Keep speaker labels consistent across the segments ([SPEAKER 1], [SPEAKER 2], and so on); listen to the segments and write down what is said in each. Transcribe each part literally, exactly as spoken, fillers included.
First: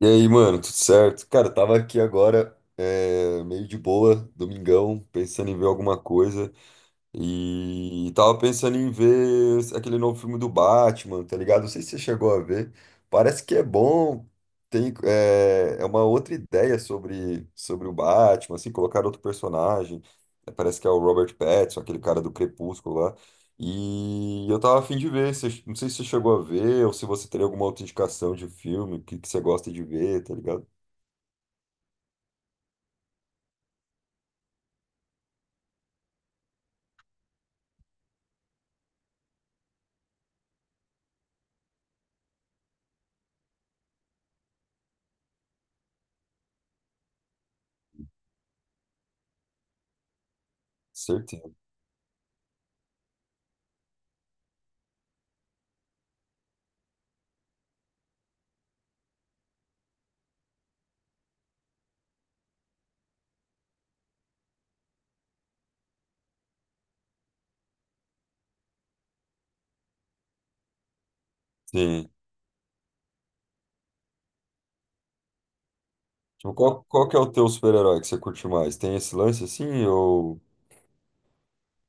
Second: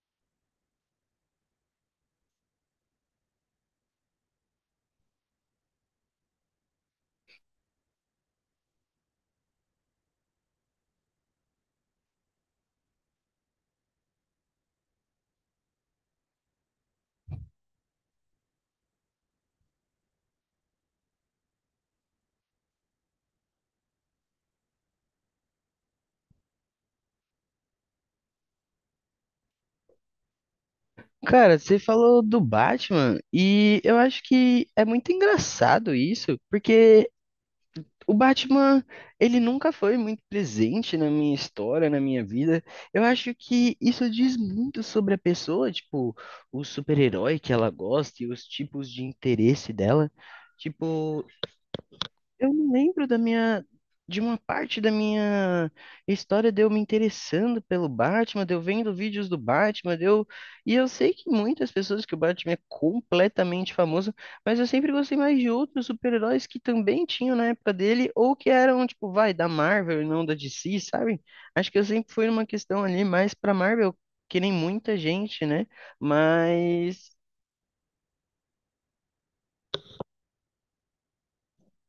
[SPEAKER 1] E aí, mano, tudo certo? Cara, eu tava aqui agora, é, meio de boa, domingão, pensando em ver alguma coisa. E tava pensando em ver aquele novo filme do Batman, tá ligado? Não sei se você chegou a ver. Parece que é bom. Tem, é, é uma outra ideia sobre, sobre o Batman, assim, colocar outro personagem. É, parece que é o Robert Pattinson, aquele cara do Crepúsculo lá. E eu tava a fim de ver. Você- Não sei se você chegou a ver ou se você teria alguma outra indicação de filme, o que, que você gosta de ver, tá ligado?
[SPEAKER 2] Cara, você falou do Batman e eu acho que é muito engraçado isso, porque o Batman, ele nunca foi muito presente na minha história, na minha vida. Eu acho que isso diz muito sobre a pessoa, tipo, o super-herói que ela gosta e os tipos de interesse dela. Tipo,
[SPEAKER 1] Certeza.
[SPEAKER 2] eu não lembro da minha, de uma parte da minha história de eu me interessando pelo Batman, de eu vendo vídeos do Batman, de eu... E eu sei que muitas pessoas que o Batman é completamente famoso, mas eu sempre gostei mais de outros super-heróis que também tinham na época dele, ou que eram, tipo, vai, da Marvel e não da D C, sabe? Acho que eu
[SPEAKER 1] Sim.
[SPEAKER 2] sempre fui numa questão ali mais pra Marvel, que nem muita gente, né?
[SPEAKER 1] Tipo, Qual, qual
[SPEAKER 2] Mas...
[SPEAKER 1] que é o teu super-herói que você curte mais? Tem esse lance assim ou.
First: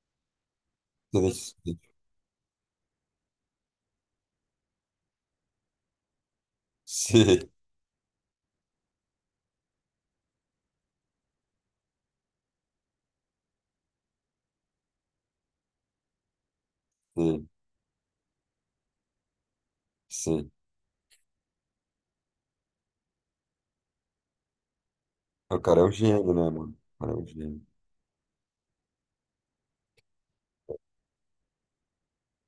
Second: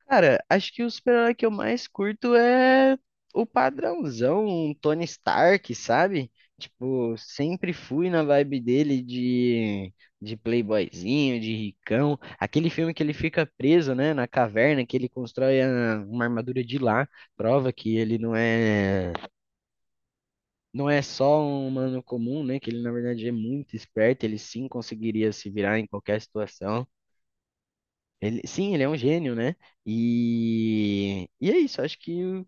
[SPEAKER 2] Cara, acho que o super-herói que eu
[SPEAKER 1] Interessante.
[SPEAKER 2] mais curto é o padrãozão, um Tony Stark, sabe? Tipo,
[SPEAKER 1] Sim,
[SPEAKER 2] sempre fui na vibe dele de, de playboyzinho, de ricão. Aquele filme que ele fica preso, né, na caverna, que ele constrói a- uma armadura de lá,
[SPEAKER 1] sim,
[SPEAKER 2] prova que ele não é,
[SPEAKER 1] sim.
[SPEAKER 2] não é só um humano comum, né? Que ele, na verdade, é muito esperto, ele sim conseguiria se
[SPEAKER 1] O
[SPEAKER 2] virar
[SPEAKER 1] cara é
[SPEAKER 2] em
[SPEAKER 1] um
[SPEAKER 2] qualquer
[SPEAKER 1] gênio, né, mano?
[SPEAKER 2] situação.
[SPEAKER 1] O cara é um gênio.
[SPEAKER 2] Ele, sim, ele é um gênio, né? E, e é isso, acho que o-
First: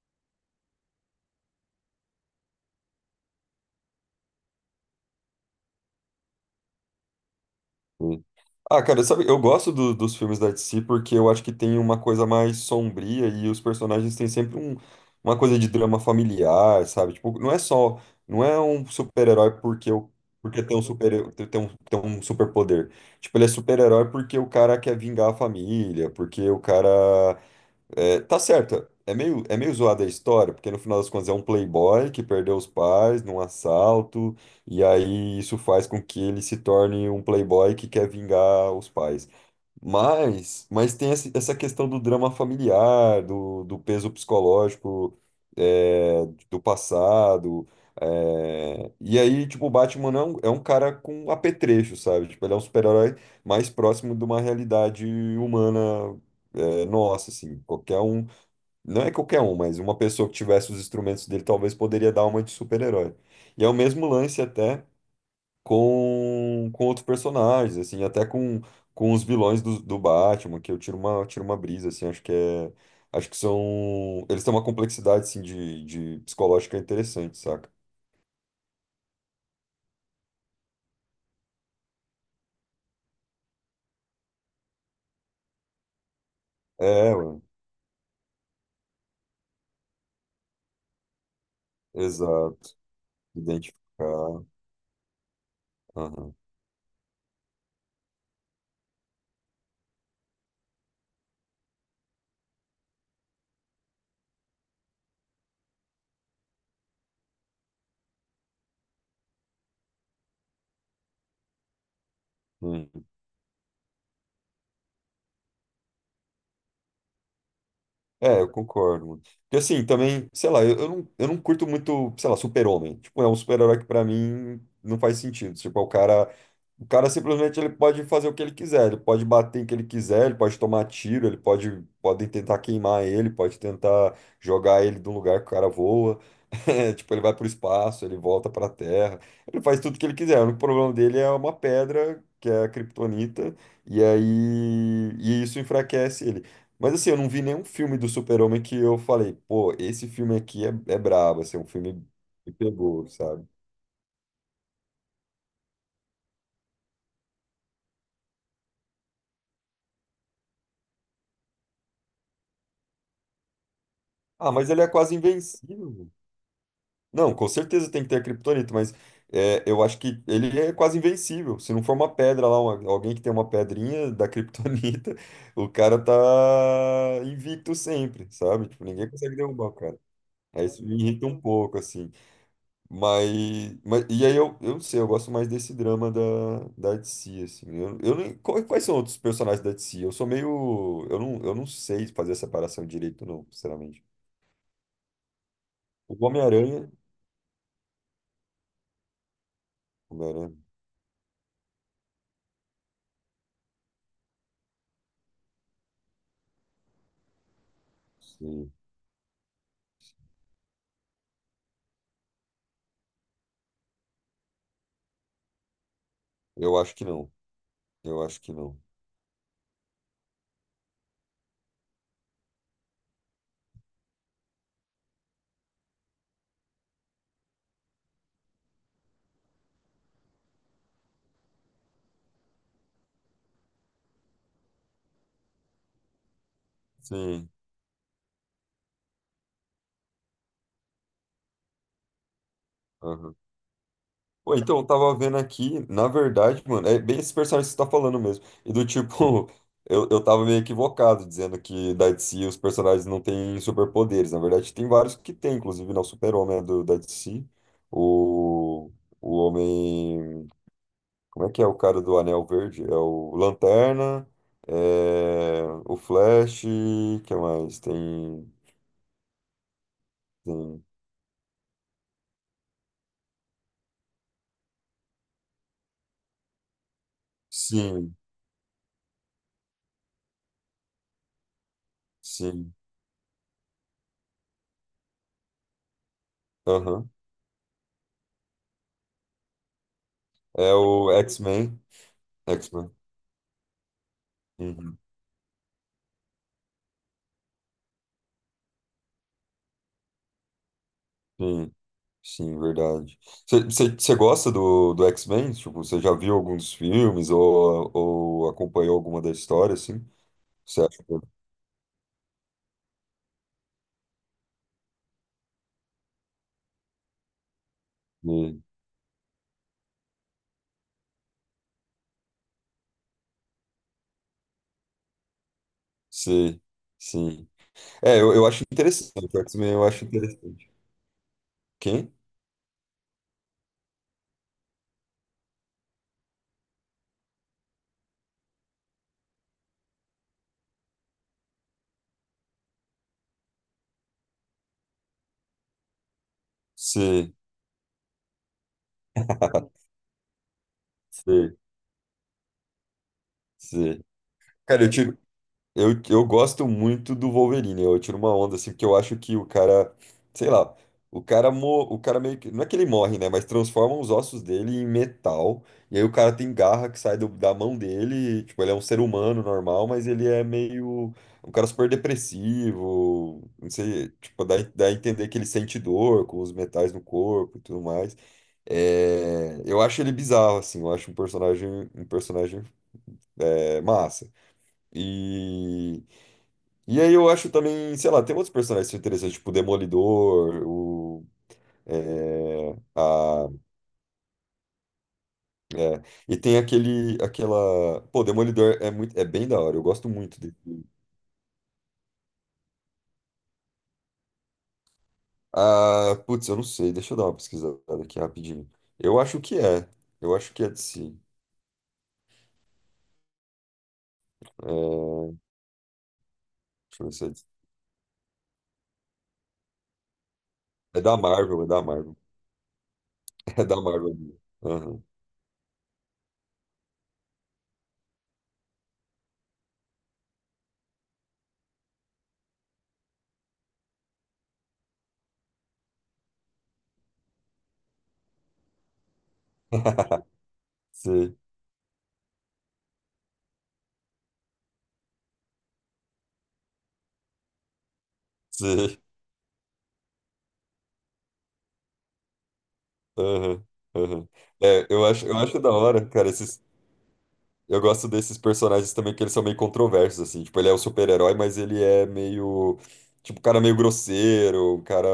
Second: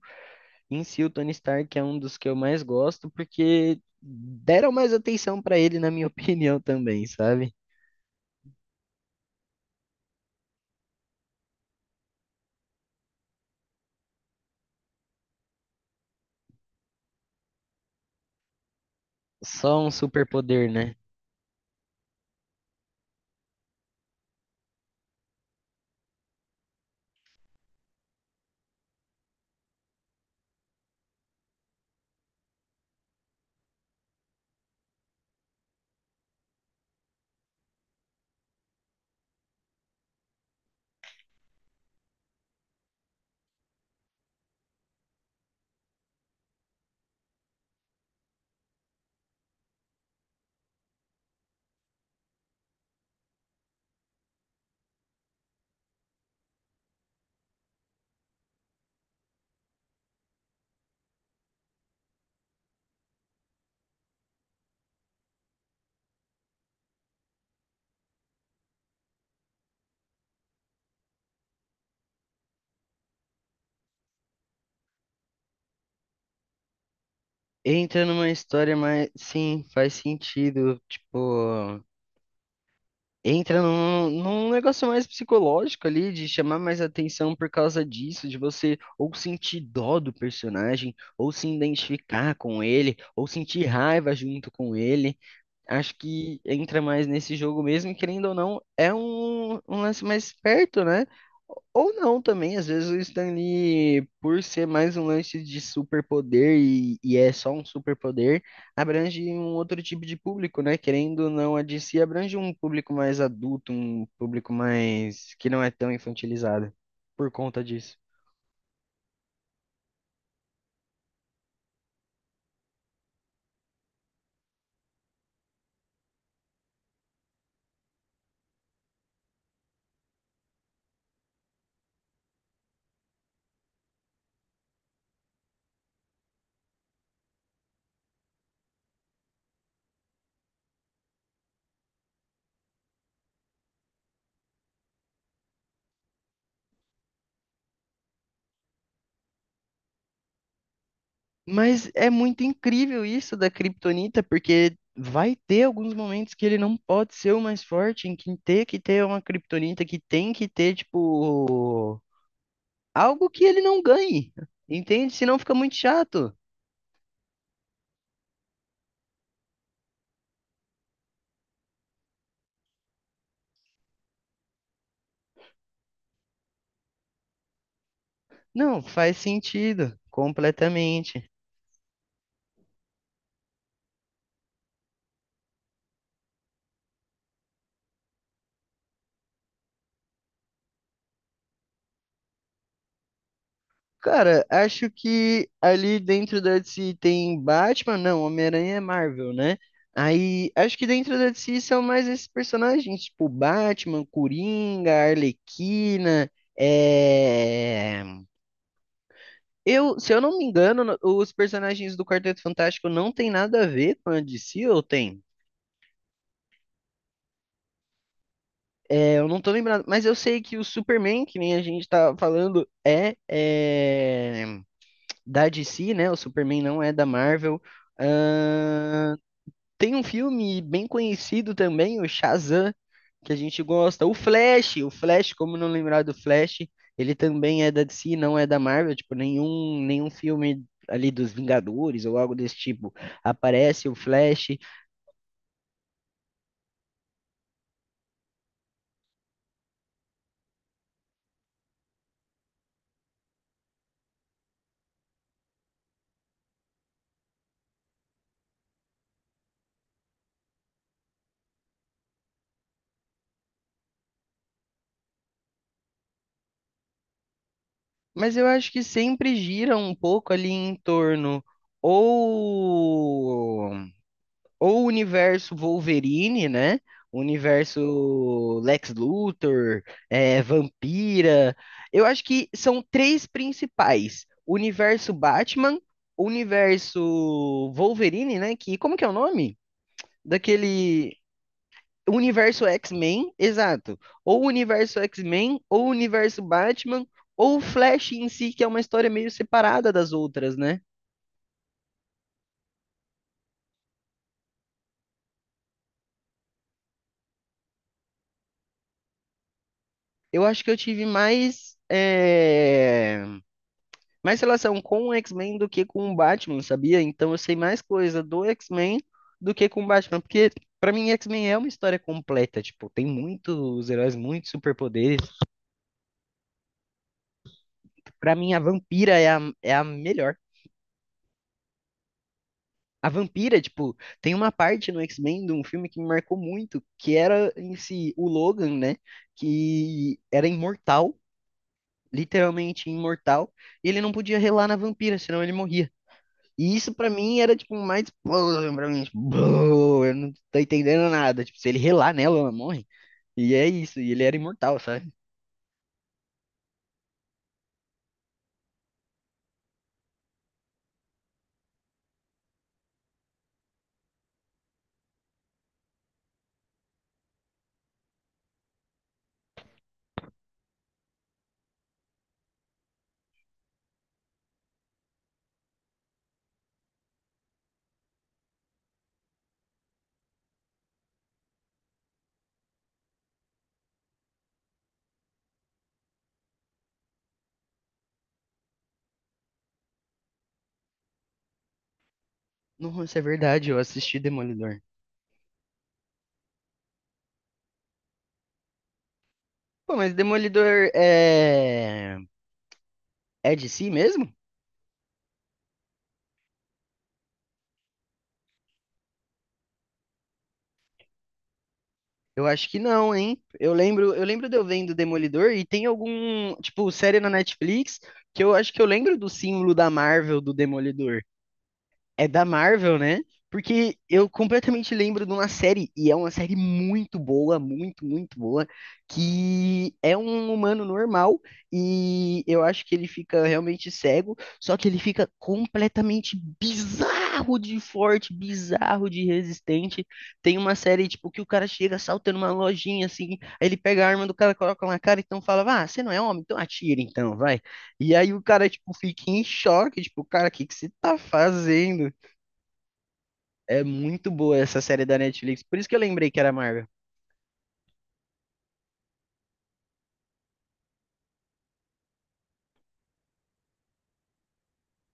[SPEAKER 2] em si o Tony Stark é um dos que eu mais gosto, porque deram mais atenção pra ele, na minha opinião, também, sabe?
[SPEAKER 1] Sim. Ah, cara, sabe, eu gosto do- dos filmes da D C porque eu acho que tem uma coisa mais sombria e os personagens têm sempre um, uma coisa de drama familiar, sabe? Tipo, não é só, não é um super-herói
[SPEAKER 2] Só um
[SPEAKER 1] porque o porque
[SPEAKER 2] superpoder,
[SPEAKER 1] tem um
[SPEAKER 2] né?
[SPEAKER 1] super tem um, tem um superpoder. Tipo, ele é super-herói porque o cara quer vingar a família, porque o cara é, tá certo. É meio, é meio zoada a história, porque no final das contas é um playboy que perdeu os pais num assalto, e aí isso faz com que ele se torne um playboy que quer vingar os pais. Mas, mas tem esse- essa questão do drama familiar, do, do peso psicológico, é, do passado. É, e aí, tipo, o Batman é um, é um cara com apetrecho, sabe? Tipo, ele é um super-herói mais próximo de uma realidade humana, é, nossa, assim. Qualquer um, não é qualquer um, mas uma pessoa que tivesse os instrumentos dele talvez poderia dar uma de super-herói. E é o mesmo lance até com, com outros personagens, assim, até com, com os vilões do, do Batman, que eu tiro uma, tiro uma brisa, assim, acho que é. Acho que são. Eles têm uma complexidade, assim, de, de psicológica interessante, saca?
[SPEAKER 2] Entra numa história mais. Sim, faz sentido. Tipo, entra num, num negócio mais psicológico ali, de chamar mais
[SPEAKER 1] É,
[SPEAKER 2] atenção
[SPEAKER 1] mano.
[SPEAKER 2] por causa disso, de você ou sentir dó do personagem, ou se identificar com
[SPEAKER 1] Exato.
[SPEAKER 2] ele, ou sentir raiva
[SPEAKER 1] Identificar.
[SPEAKER 2] junto com ele. Acho
[SPEAKER 1] Aham.
[SPEAKER 2] que entra mais nesse jogo mesmo, e querendo ou não, é um, um lance mais perto, né? Ou não também, às vezes o Stan Lee, por ser mais um lance de superpoder e, e é só um superpoder, abrange um outro tipo de público, né? Querendo ou não, a D C abrange um público
[SPEAKER 1] Hum.
[SPEAKER 2] mais adulto, um público mais que não é tão infantilizado por conta disso.
[SPEAKER 1] É, eu concordo, mano. Porque assim, também, sei lá, eu, eu não, eu não curto muito, sei lá, super-homem. Tipo, é um super-herói que pra mim não faz sentido. Tipo, é o cara. O cara simplesmente ele pode fazer o que ele quiser, ele pode bater em que ele quiser, ele pode tomar tiro, ele pode podem tentar queimar ele, pode tentar jogar ele de um lugar que o cara voa. É, tipo, ele vai pro espaço, ele volta pra Terra. Ele faz tudo o que ele quiser. O único problema dele é uma pedra, que é a kryptonita, e aí e isso enfraquece ele. Mas assim, eu não vi nenhum filme do Super-Homem que eu falei, pô, esse filme aqui é, é brabo, assim, é um
[SPEAKER 2] Mas
[SPEAKER 1] filme
[SPEAKER 2] é muito
[SPEAKER 1] que me
[SPEAKER 2] incrível
[SPEAKER 1] pegou,
[SPEAKER 2] isso
[SPEAKER 1] sabe?
[SPEAKER 2] da Kryptonita, porque vai ter alguns momentos que ele não pode ser o mais forte, em que ter que ter uma Kryptonita que tem que ter, tipo, algo que ele não ganhe,
[SPEAKER 1] Ah, mas ele é
[SPEAKER 2] entende?
[SPEAKER 1] quase
[SPEAKER 2] Senão fica muito
[SPEAKER 1] invencível.
[SPEAKER 2] chato.
[SPEAKER 1] Não, com certeza tem que ter a criptonita, mas é, eu acho que ele é quase invencível. Se não for uma pedra lá, uma- alguém que tem uma pedrinha da criptonita, o cara tá invicto sempre, sabe?
[SPEAKER 2] Não,
[SPEAKER 1] Tipo, ninguém
[SPEAKER 2] faz
[SPEAKER 1] consegue derrubar o
[SPEAKER 2] sentido,
[SPEAKER 1] cara. Aí isso me irrita
[SPEAKER 2] completamente.
[SPEAKER 1] um pouco, assim. Mas, mas e aí eu, eu não sei, eu gosto mais desse drama da, da D C, assim. Eu, eu nem, qu- quais são outros personagens da D C? Eu sou meio. Eu não, eu não sei fazer a separação direito, não, sinceramente.
[SPEAKER 2] Cara, acho que ali
[SPEAKER 1] O
[SPEAKER 2] dentro da
[SPEAKER 1] Homem-Aranha.
[SPEAKER 2] D C tem Batman, não, Homem-Aranha é Marvel, né? Aí,
[SPEAKER 1] Homem-Aranha,
[SPEAKER 2] acho que dentro da D C são mais esses personagens, tipo Batman, Coringa, Arlequina, é...
[SPEAKER 1] sim.
[SPEAKER 2] Eu, se eu não me engano, no- os personagens do Quarteto Fantástico não tem nada a ver com a D C, ou tem?
[SPEAKER 1] Eu acho que não. Eu acho que não.
[SPEAKER 2] É, eu não tô lembrado, mas eu sei que o Superman, que nem a gente tá falando, é, é da D C, né? O Superman não é da Marvel. Ahn, Tem um filme bem conhecido também, o Shazam, que a gente gosta. O Flash, o Flash, como não lembrar do Flash, ele
[SPEAKER 1] Sim.
[SPEAKER 2] também é da D C, não é da Marvel, tipo, nenhum, nenhum filme ali dos Vingadores ou algo desse tipo
[SPEAKER 1] Aham.
[SPEAKER 2] aparece o Flash,
[SPEAKER 1] Pô, então, eu tava vendo aqui, na verdade, mano, é bem esse personagem que você tá falando mesmo. E do tipo, eu, eu tava meio equivocado dizendo que da D C os personagens não têm superpoderes. Na verdade, tem vários que tem, inclusive, não, o Super-Homem é do, da D C. O, o Homem. Como é que é o cara do Anel Verde? É o Lanterna, é, o Flash, que mais?
[SPEAKER 2] mas eu
[SPEAKER 1] Tem.
[SPEAKER 2] acho que sempre gira um pouco ali em
[SPEAKER 1] Tem...
[SPEAKER 2] torno ou ou o universo Wolverine, né? O
[SPEAKER 1] Sim,
[SPEAKER 2] universo Lex Luthor, é, Vampira. Eu acho que
[SPEAKER 1] sim.
[SPEAKER 2] são três principais: o universo Batman, o universo
[SPEAKER 1] Aham.
[SPEAKER 2] Wolverine, né? Que como que é o nome?
[SPEAKER 1] É o
[SPEAKER 2] Daquele
[SPEAKER 1] X-Men.
[SPEAKER 2] o universo
[SPEAKER 1] X-Men.
[SPEAKER 2] X-Men, exato. Ou o
[SPEAKER 1] Uhum.
[SPEAKER 2] universo X-Men, ou o universo Batman, ou o Flash em si, que é uma história meio separada das outras, né?
[SPEAKER 1] Sim, sim, verdade. Você gosta do, do X-Men? Tipo, você já viu algum dos filmes ou, ou acompanhou alguma da história, assim?
[SPEAKER 2] Eu acho que eu
[SPEAKER 1] Você acha
[SPEAKER 2] tive
[SPEAKER 1] que... que-
[SPEAKER 2] mais é, mais relação com o X-Men do que com o Batman, sabia? Então eu sei mais coisa do X-Men do que com o Batman, porque pra mim X-Men é uma história completa, tipo, tem muitos heróis, muitos superpoderes.
[SPEAKER 1] Sim, sim. É, eu,
[SPEAKER 2] Pra
[SPEAKER 1] eu
[SPEAKER 2] mim a
[SPEAKER 1] acho
[SPEAKER 2] vampira é
[SPEAKER 1] interessante.
[SPEAKER 2] a,
[SPEAKER 1] O
[SPEAKER 2] é
[SPEAKER 1] X-Men
[SPEAKER 2] a
[SPEAKER 1] eu acho
[SPEAKER 2] melhor.
[SPEAKER 1] interessante. Quem?
[SPEAKER 2] A vampira, tipo, tem uma parte no X-Men de um filme que me marcou muito, que era em si o Logan, né? Que era imortal, literalmente imortal, e ele não podia relar na vampira, senão ele morria. E isso pra
[SPEAKER 1] Sim,
[SPEAKER 2] mim era tipo mais explosão pra mim, tipo, "Bô, eu não tô entendendo nada.
[SPEAKER 1] sim,
[SPEAKER 2] Tipo, se ele relar nela, ela morre. E é isso,
[SPEAKER 1] sim.
[SPEAKER 2] e ele era imortal,
[SPEAKER 1] Cara, eu
[SPEAKER 2] sabe?
[SPEAKER 1] tive Eu, eu gosto muito do Wolverine, eu tiro uma onda, assim, porque eu acho que o cara, sei lá, o cara, mo, o cara meio que, não é que ele morre, né, mas transforma os ossos dele em metal, e aí o cara tem garra que sai do- da mão dele, e, tipo, ele é um ser humano normal, mas ele é meio, um cara super depressivo, não sei, tipo, dá, dá a entender que ele sente dor com os metais no corpo e tudo mais. É, eu acho ele bizarro, assim, eu acho um personagem, um personagem, é, massa. E e aí eu acho também, sei lá, tem outros personagens interessantes, tipo o Demolidor, o. É,
[SPEAKER 2] Nossa, é
[SPEAKER 1] a,
[SPEAKER 2] verdade, eu assisti Demolidor.
[SPEAKER 1] é, e tem aquele, aquela. Pô, o Demolidor é muito, é bem da hora, eu
[SPEAKER 2] Pô,
[SPEAKER 1] gosto
[SPEAKER 2] mas
[SPEAKER 1] muito dele.
[SPEAKER 2] Demolidor é é de si mesmo?
[SPEAKER 1] Ah, putz, eu não sei, deixa eu dar uma pesquisada aqui rapidinho. Eu acho que é, eu acho que é de si.
[SPEAKER 2] Eu acho que não, hein? Eu lembro, eu lembro de eu
[SPEAKER 1] É,
[SPEAKER 2] vendo
[SPEAKER 1] deixa
[SPEAKER 2] Demolidor e tem algum, tipo,
[SPEAKER 1] eu ver
[SPEAKER 2] série
[SPEAKER 1] se
[SPEAKER 2] na
[SPEAKER 1] é, de- si.
[SPEAKER 2] Netflix que eu acho que eu lembro do símbolo da Marvel do
[SPEAKER 1] é da
[SPEAKER 2] Demolidor.
[SPEAKER 1] Marvel, é da Marvel,
[SPEAKER 2] É da Marvel, né?
[SPEAKER 1] é da
[SPEAKER 2] Porque
[SPEAKER 1] Marvel.
[SPEAKER 2] eu completamente
[SPEAKER 1] Aham.
[SPEAKER 2] lembro de uma série, e é uma série muito boa, muito, muito boa, que é um humano normal, e eu acho que ele fica realmente cego, só que ele fica completamente bizarro de forte, bizarro de resistente. Tem uma série, tipo,
[SPEAKER 1] Sim,
[SPEAKER 2] que o cara chega saltando uma lojinha, assim, aí ele pega a arma do cara, coloca na cara, então fala, ah, você não é homem, então atira, então, vai. E aí o cara, tipo,
[SPEAKER 1] sim.
[SPEAKER 2] fica em choque, tipo, cara, o que que você tá fazendo?
[SPEAKER 1] Aham,
[SPEAKER 2] É
[SPEAKER 1] aham.
[SPEAKER 2] muito boa essa
[SPEAKER 1] É,
[SPEAKER 2] série
[SPEAKER 1] eu
[SPEAKER 2] da
[SPEAKER 1] acho, eu acho
[SPEAKER 2] Netflix.
[SPEAKER 1] da
[SPEAKER 2] Por isso que eu
[SPEAKER 1] hora,
[SPEAKER 2] lembrei
[SPEAKER 1] cara,
[SPEAKER 2] que era
[SPEAKER 1] esses.
[SPEAKER 2] Marvel.
[SPEAKER 1] Eu gosto desses personagens também que eles são meio controversos, assim. Tipo, ele é o super-herói, mas ele é meio. Tipo, um cara meio grosseiro, um cara.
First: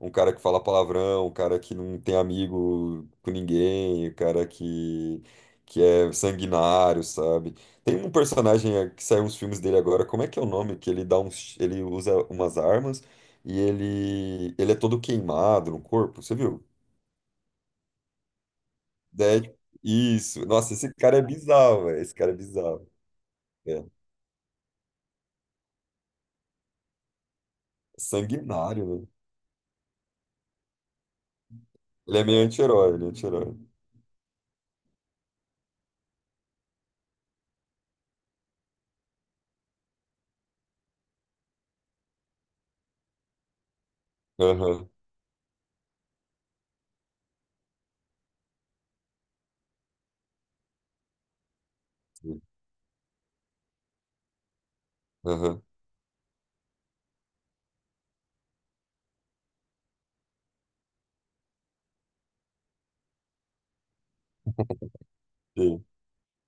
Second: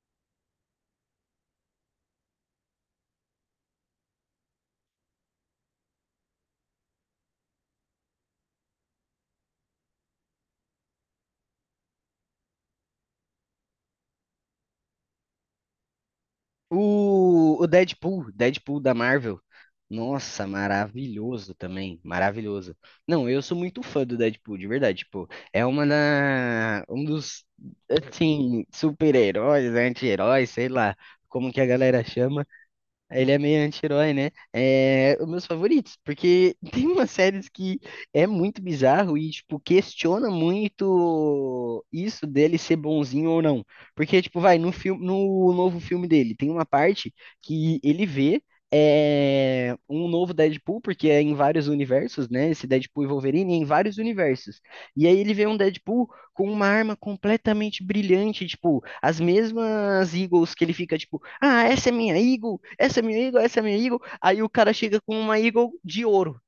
[SPEAKER 1] Um cara que fala palavrão, um cara que não tem amigo com ninguém, um cara que. Que é sanguinário, sabe? Tem um personagem eh, que saiu uns filmes dele agora, como é que é o nome? Que ele dá uns. Ele usa umas armas e ele. Ele é todo queimado no corpo, você viu?
[SPEAKER 2] O, o Deadpool, Deadpool da Marvel.
[SPEAKER 1] Dead. Isso.
[SPEAKER 2] Nossa,
[SPEAKER 1] Nossa, esse cara é
[SPEAKER 2] maravilhoso
[SPEAKER 1] bizarro,
[SPEAKER 2] também,
[SPEAKER 1] velho. Esse cara é
[SPEAKER 2] maravilhoso.
[SPEAKER 1] bizarro.
[SPEAKER 2] Não, eu sou muito
[SPEAKER 1] É.
[SPEAKER 2] fã do Deadpool, de verdade, tipo, é uma da, um dos, assim,
[SPEAKER 1] Sanguinário, né?
[SPEAKER 2] super-heróis, anti-heróis, sei lá, como que a galera
[SPEAKER 1] Ele é meio
[SPEAKER 2] chama,
[SPEAKER 1] anti-herói, ele é
[SPEAKER 2] ele é
[SPEAKER 1] anti-herói.
[SPEAKER 2] meio anti-herói, né? É um dos meus favoritos, porque tem umas séries que é muito bizarro e, tipo, questiona muito isso dele ser bonzinho ou não. Porque, tipo, vai, no
[SPEAKER 1] Aham,
[SPEAKER 2] filme, no novo filme dele, tem uma parte que ele vê é, um novo Deadpool, porque é em vários universos,
[SPEAKER 1] sim.
[SPEAKER 2] né? Esse Deadpool e Wolverine é em vários universos. E aí ele vê um
[SPEAKER 1] Aham,
[SPEAKER 2] Deadpool com uma arma completamente brilhante, tipo, as mesmas Eagles que ele fica, tipo, ah, essa é minha Eagle, essa é minha Eagle, essa é minha Eagle. Aí o cara chega com uma Eagle
[SPEAKER 1] sim.
[SPEAKER 2] de ouro.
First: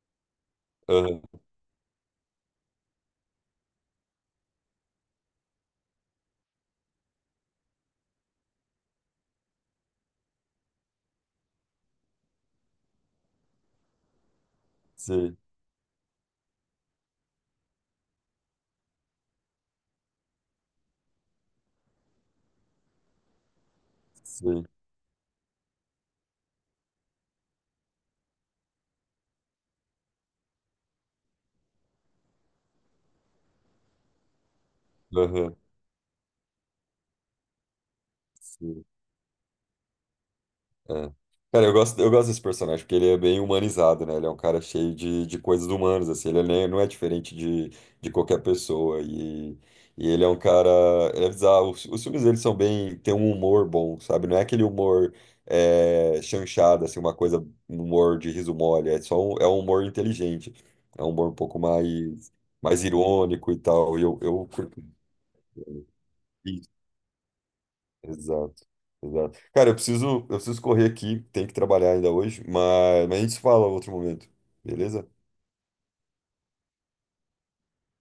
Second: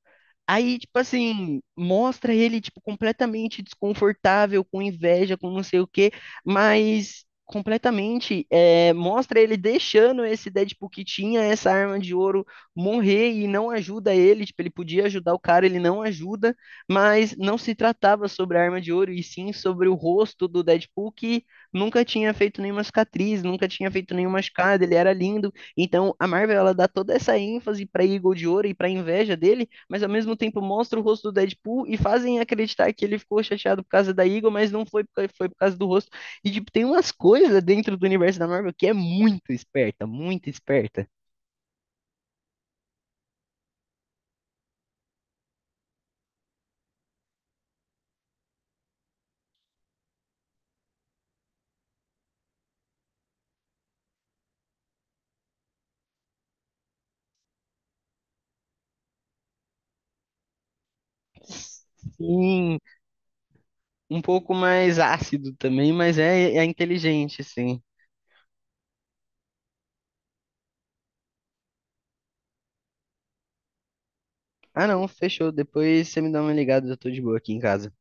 [SPEAKER 2] Aí, tipo
[SPEAKER 1] Aham,
[SPEAKER 2] assim, mostra ele, tipo, completamente desconfortável, com inveja, com não sei o quê, mas completamente, é, mostra ele deixando esse Deadpool que tinha essa arma de ouro morrer e não ajuda ele, tipo, ele podia ajudar
[SPEAKER 1] sim.
[SPEAKER 2] o cara, ele não ajuda, mas não se tratava sobre a arma de ouro, e sim sobre o rosto do Deadpool que nunca tinha feito nenhuma cicatriz, nunca tinha feito nenhuma
[SPEAKER 1] Sim.
[SPEAKER 2] machucado, ele era lindo, então a Marvel, ela dá toda essa ênfase pra Eagle de Ouro e pra inveja dele, mas ao mesmo tempo mostra o rosto do Deadpool e fazem acreditar que ele ficou chateado por causa da Eagle, mas não foi, por- foi por
[SPEAKER 1] Aham,
[SPEAKER 2] causa do rosto. E, tipo, tem umas coisas dentro do universo da Marvel
[SPEAKER 1] sim.
[SPEAKER 2] que é muito esperta, muito esperta.
[SPEAKER 1] É. Cara, eu gosto, eu gosto desse personagem, porque ele é bem humanizado, né? Ele é um cara cheio de, de coisas humanas, assim. Ele nem- não é diferente de, de qualquer pessoa. E, e ele é um cara... Ele é bizarro. Os, os filmes dele são bem... Tem um humor bom, sabe? Não é aquele humor é, chanchado, assim, uma coisa... Um humor de riso mole. É só um, é um humor inteligente. É um humor um pouco mais,
[SPEAKER 2] Sim,
[SPEAKER 1] mais irônico e tal. E eu,
[SPEAKER 2] um
[SPEAKER 1] eu
[SPEAKER 2] pouco
[SPEAKER 1] curto.
[SPEAKER 2] mais ácido também, mas é, é inteligente, sim.
[SPEAKER 1] Exato, exato. Cara, eu preciso, eu preciso correr aqui, tenho que trabalhar ainda hoje, mas, mas a gente se fala outro momento,
[SPEAKER 2] Ah, não,
[SPEAKER 1] beleza?
[SPEAKER 2] fechou. Depois você me dá uma ligada, eu tô de boa aqui em casa.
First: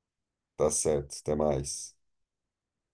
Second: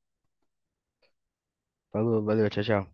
[SPEAKER 1] Tá certo, até mais.
[SPEAKER 2] Falou, valeu, tchau, tchau.